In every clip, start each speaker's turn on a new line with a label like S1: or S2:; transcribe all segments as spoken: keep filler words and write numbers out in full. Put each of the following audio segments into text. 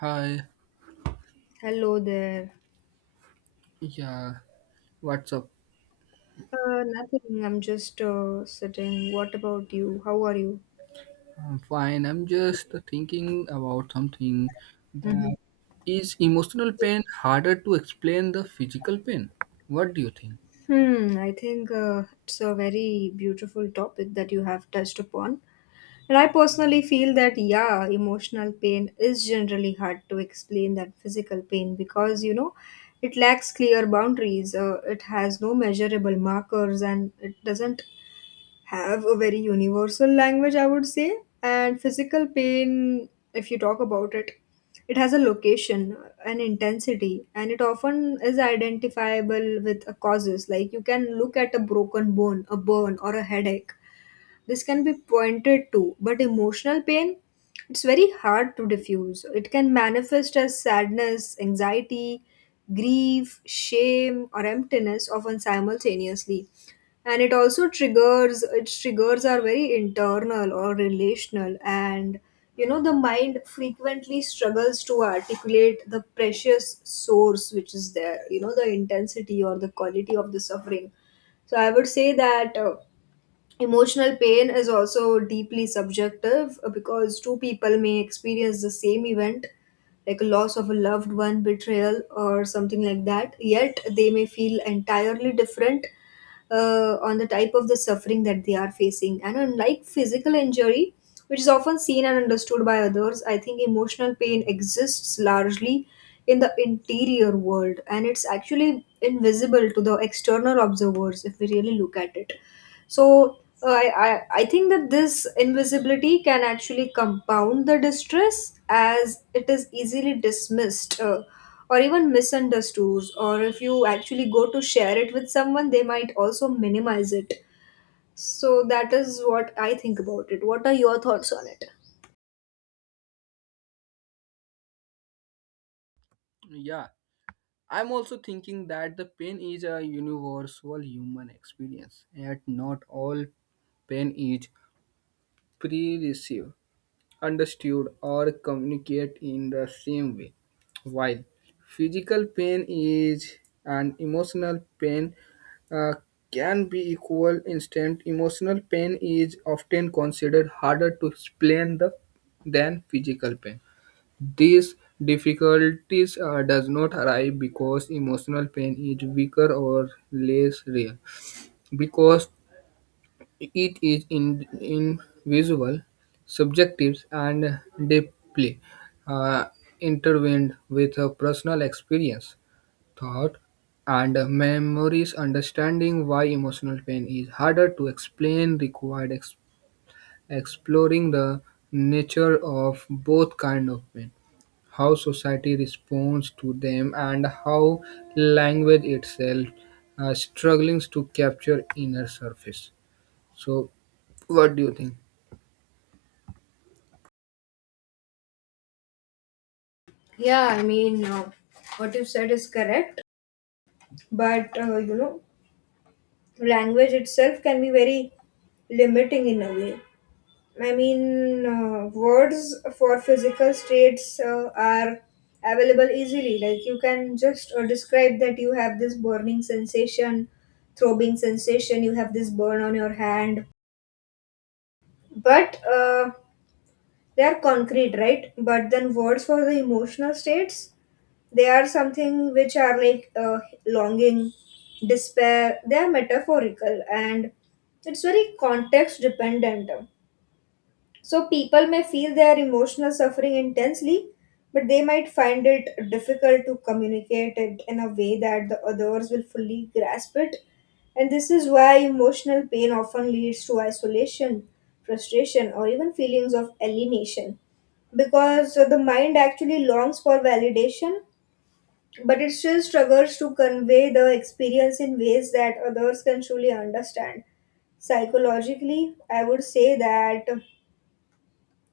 S1: Hi,
S2: Hello there.
S1: yeah, what's up?
S2: Uh, nothing. I'm just uh, sitting. What about you? How are you?
S1: I'm fine. I'm just thinking about something. That
S2: Mhm.
S1: is emotional pain harder to explain the physical pain. What do you think?
S2: Hmm. I think uh, it's a very beautiful topic that you have touched upon. And I personally feel that, yeah, emotional pain is generally hard to explain than physical pain because, you know, it lacks clear boundaries. Uh, it has no measurable markers and it doesn't have a very universal language, I would say. And physical pain, if you talk about it, it has a location, an intensity, and it often is identifiable with a causes. Like you can look at a broken bone, a burn, or a headache, this can be pointed to, but emotional pain, it's very hard to diffuse. It can manifest as sadness, anxiety, grief, shame, or emptiness, often simultaneously. And it also triggers, its triggers are very internal or relational. And you know, the mind frequently struggles to articulate the precious source which is there, you know, the intensity or the quality of the suffering. So I would say that. uh, Emotional pain is also deeply subjective uh, because two people may experience the same event, like a loss of a loved one, betrayal, or something like that, yet they may feel entirely different uh, on the type of the suffering that they are facing. And unlike physical injury, which is often seen and understood by others, I think emotional pain exists largely in the interior world and it's actually invisible to the external observers if we really look at it. So uh, I, I I think that this invisibility can actually compound the distress as it is easily dismissed. Uh, or even misunderstood, or if you actually go to share it with someone they might also minimize it. So that is what I think about it. What are your thoughts on it?
S1: Yeah, I'm also thinking that the pain is a universal human experience, yet not all pain is pervasive. Understood or communicate in the same way. While physical pain is an emotional pain uh, can be equal instant, emotional pain is often considered harder to explain the, than physical pain. These difficulties uh, does not arise because emotional pain is weaker or less real because it is in, invisible, subjective, and deeply uh, intertwined with a personal experience, thought, and memories. Understanding why emotional pain is harder to explain required ex- exploring the nature of both kind of pain, how society responds to them, and how language itself uh, struggles to capture inner surface. So, what do you think?
S2: Yeah, I mean, uh, what you said is correct, but uh, you know, language itself can be very limiting in a way. I mean, uh, words for physical states uh, are available easily. Like you can just uh, describe that you have this burning sensation, throbbing sensation, you have this burn on your hand. But uh, they are concrete, right? But then words for the emotional states, they are something which are like uh, longing, despair. They are metaphorical and it's very context dependent. So people may feel their emotional suffering intensely, but they might find it difficult to communicate it in a way that the others will fully grasp it. And this is why emotional pain often leads to isolation, frustration, or even feelings of alienation. Because the mind actually longs for validation, but it still struggles to convey the experience in ways that others can truly understand. Psychologically, I would say that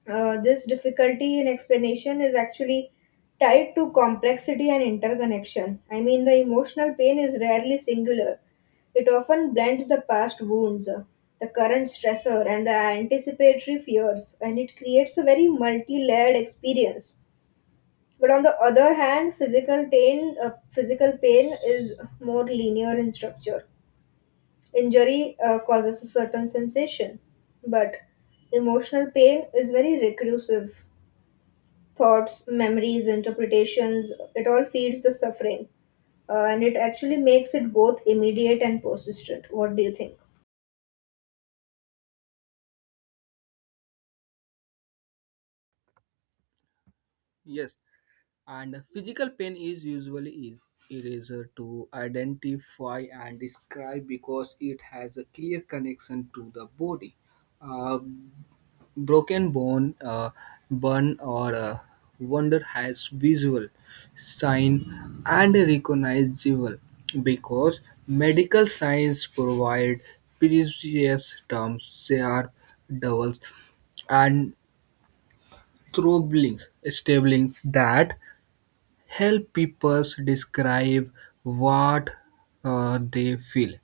S2: uh, this difficulty in explanation is actually tied to complexity and interconnection. I mean, the emotional pain is rarely singular. It often blends the past wounds, uh, the current stressor, and the anticipatory fears, and it creates a very multi layered experience. But on the other hand, physical pain, uh, physical pain is more linear in structure. Injury uh, causes a certain sensation, but emotional pain is very recursive. Thoughts, memories, interpretations, it all feeds the suffering. Uh, and it actually makes it both immediate and persistent. What do you think?
S1: Yes, and physical pain is usually is eraser to identify and describe because it has a clear connection to the body. A broken bone, a burn, or a wound has visual sign and recognizable because medical science provide precise terms, they are doubles, and troubling, stabling that help people describe what uh, they feel.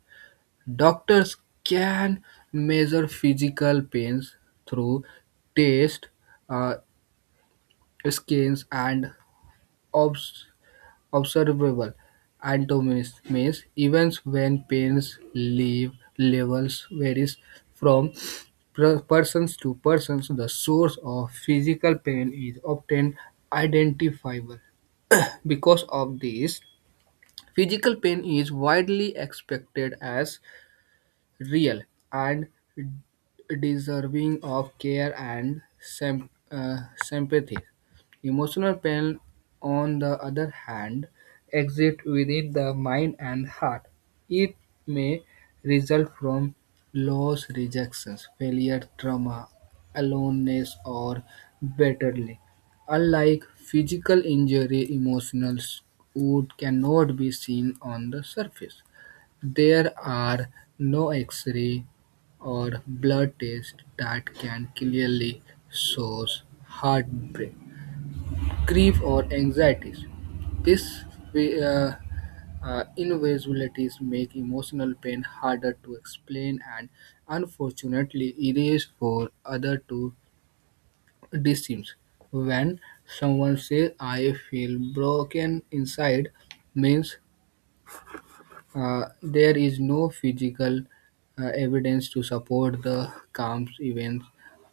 S1: Doctors can measure physical pains through taste, uh, scans, and obs- observable anatomies. Means even when pains leave levels varies from per- persons to persons, the source of physical pain is often identifiable. Because of this, physical pain is widely expected as real and deserving of care and sym- uh, sympathy. Emotional pain, on the other hand, exists within the mind and heart. It may result from loss, rejections, failure, trauma, aloneness, or bitterly. Unlike physical injury, emotional wound cannot be seen on the surface. There are no X-ray or blood tests that can clearly source heartbreak, grief, or anxieties. These uh, uh, invisibilities make emotional pain harder to explain and unfortunately erase for other to distance. When someone says I feel broken inside means, Uh, there is no physical uh, evidence to support the calm's events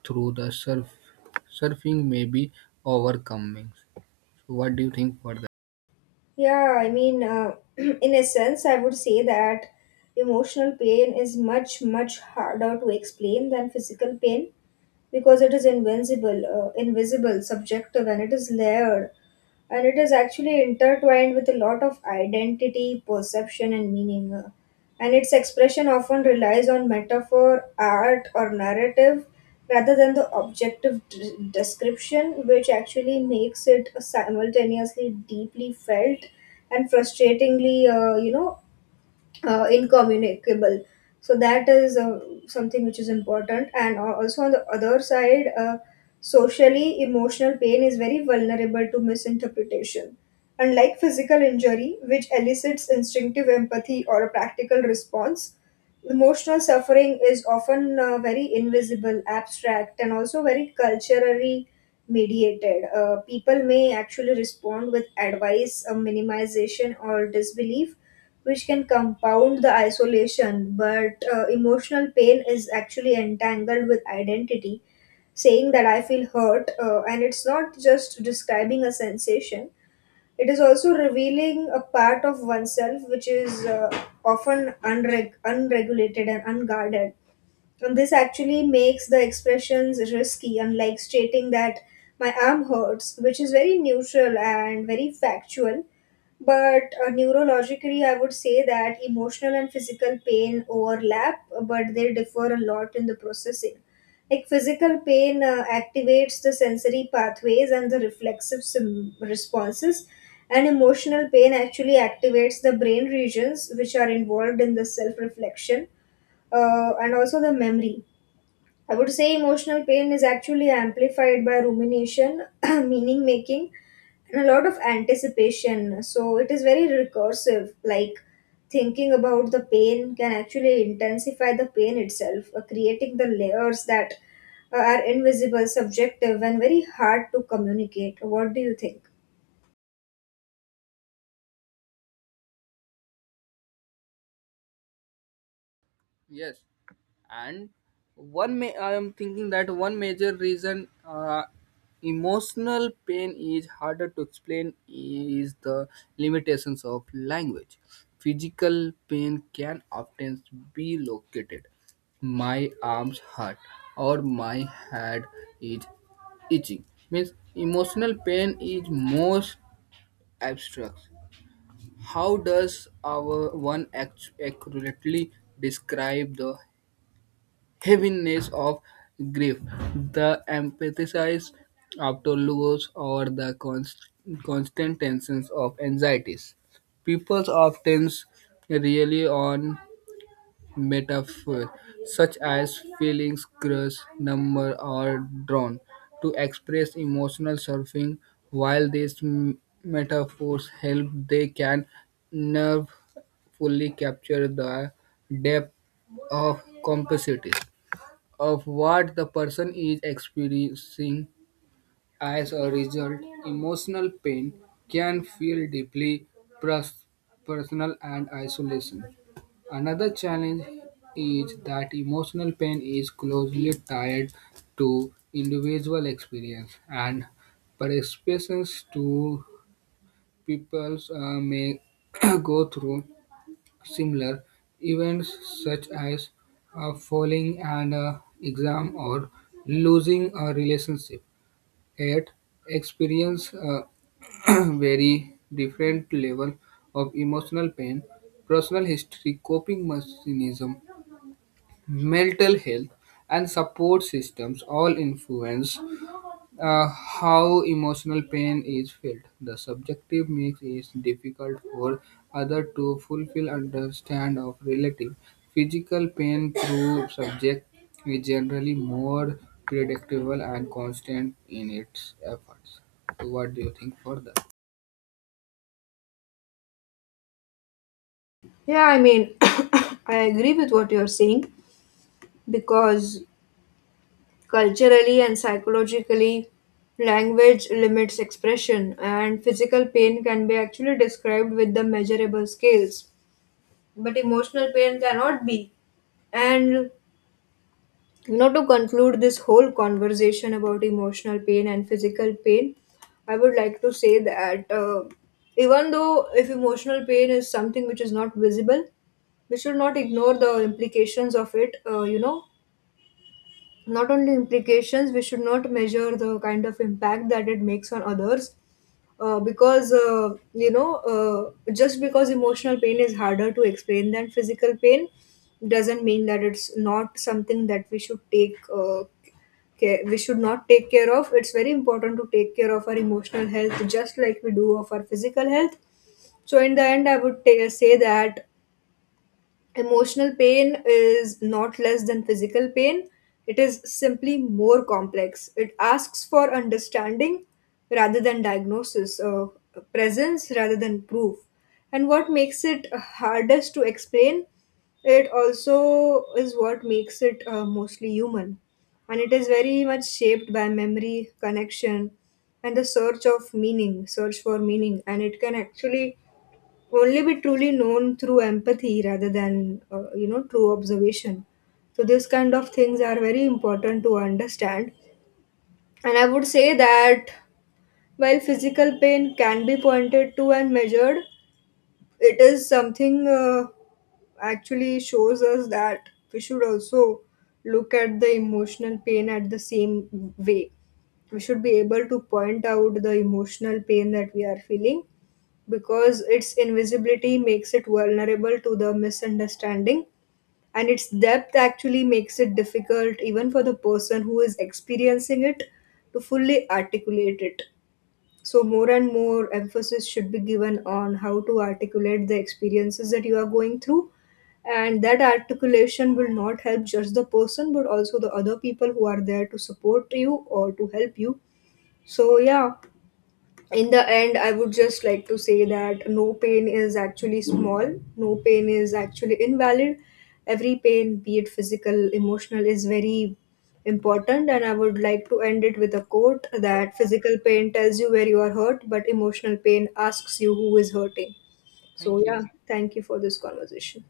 S1: through the surf. Surfing may be overcoming. So what do you think for that?
S2: Yeah, I mean, uh, in a sense, I would say that emotional pain is much, much harder to explain than physical pain because it is invincible, uh, invisible, subjective, and it is layered. And it is actually intertwined with a lot of identity, perception, and meaning. uh, And its expression often relies on metaphor, art, or narrative rather than the objective d- description, which actually makes it simultaneously deeply felt and frustratingly, uh, you know, uh, incommunicable. So that is uh, something which is important. And al- also on the other side, uh, socially emotional pain is very vulnerable to misinterpretation. Unlike physical injury, which elicits instinctive empathy or a practical response, emotional suffering is often uh, very invisible, abstract, and also very culturally mediated. Uh, people may actually respond with advice, uh, minimization, or disbelief which can compound the isolation. But uh, emotional pain is actually entangled with identity. Saying that I feel hurt, uh, and it's not just describing a sensation, it is also revealing a part of oneself which is uh, often unreg- unregulated and unguarded. And this actually makes the expressions risky, unlike stating that my arm hurts, which is very neutral and very factual. But uh, neurologically, I would say that emotional and physical pain overlap, but they differ a lot in the processing. Like physical pain uh, activates the sensory pathways and the reflexive sim- responses, and emotional pain actually activates the brain regions which are involved in the self reflection uh, and also the memory. I would say emotional pain is actually amplified by rumination, meaning making, and a lot of anticipation. So it is very recursive. Like thinking about the pain can actually intensify the pain itself, uh, creating the layers that uh, are invisible, subjective, and very hard to communicate. What do you think?
S1: Yes, and one may I am thinking that one major reason uh, emotional pain is harder to explain is the limitations of language. Physical pain can often be located. My arms hurt or my head is itching. Means emotional pain is most abstract. How does our one act- accurately describe the heaviness of grief, the emphasis after loss, or the const- constant tensions of anxieties. People often rely on metaphors such as feelings, crush, number, or drawn to express emotional surfing. While these m- metaphors help, they can nerve fully capture the depth of complexities of what the person is experiencing as a result. Emotional pain can feel deeply pers- personal and isolation. Another challenge is that emotional pain is closely tied to individual experience and perceptions to people uh, may go through similar events such as uh, failing an uh, exam or losing a relationship yet experience a very different level of emotional pain, personal history, coping mechanism, mental health, and support systems all influence uh, how emotional pain is felt. The subjective mix is difficult for other to fulfill understand of relative. Physical pain through subject is generally more predictable and constant in its efforts. So what do you think for that?
S2: Yeah, I mean, I agree with what you're saying because culturally and psychologically, language limits expression, and physical pain can be actually described with the measurable scales, but emotional pain cannot be. And you know, to conclude this whole conversation about emotional pain and physical pain, I would like to say that uh, even though if emotional pain is something which is not visible, we should not ignore the implications of it. Uh, you know, not only implications, we should not measure the kind of impact that it makes on others uh, because uh, you know uh, just because emotional pain is harder to explain than physical pain doesn't mean that it's not something that we should take uh, care, we should not take care of. It's very important to take care of our emotional health just like we do of our physical health. So in the end I would ta say that emotional pain is not less than physical pain, it is simply more complex. It asks for understanding rather than diagnosis, uh, presence rather than proof. And what makes it hardest to explain, it also is what makes it uh, mostly human. And it is very much shaped by memory, connection, and the search of meaning, search for meaning. And it can actually only be truly known through empathy rather than uh, you know true observation. So this kind of things are very important to understand. And I would say that while physical pain can be pointed to and measured, it is something uh, actually shows us that we should also look at the emotional pain at the same way. We should be able to point out the emotional pain that we are feeling because its invisibility makes it vulnerable to the misunderstanding, and its depth actually makes it difficult even for the person who is experiencing it to fully articulate it. So more and more emphasis should be given on how to articulate the experiences that you are going through, and that articulation will not help just the person but also the other people who are there to support you or to help you. So yeah, in the end I would just like to say that no pain is actually small, no pain is actually invalid. Every pain, be it physical, emotional, is very important. And I would like to end it with a quote that physical pain tells you where you are hurt, but emotional pain asks you who is hurting. So
S1: Thank you.
S2: yeah, thank you for this conversation.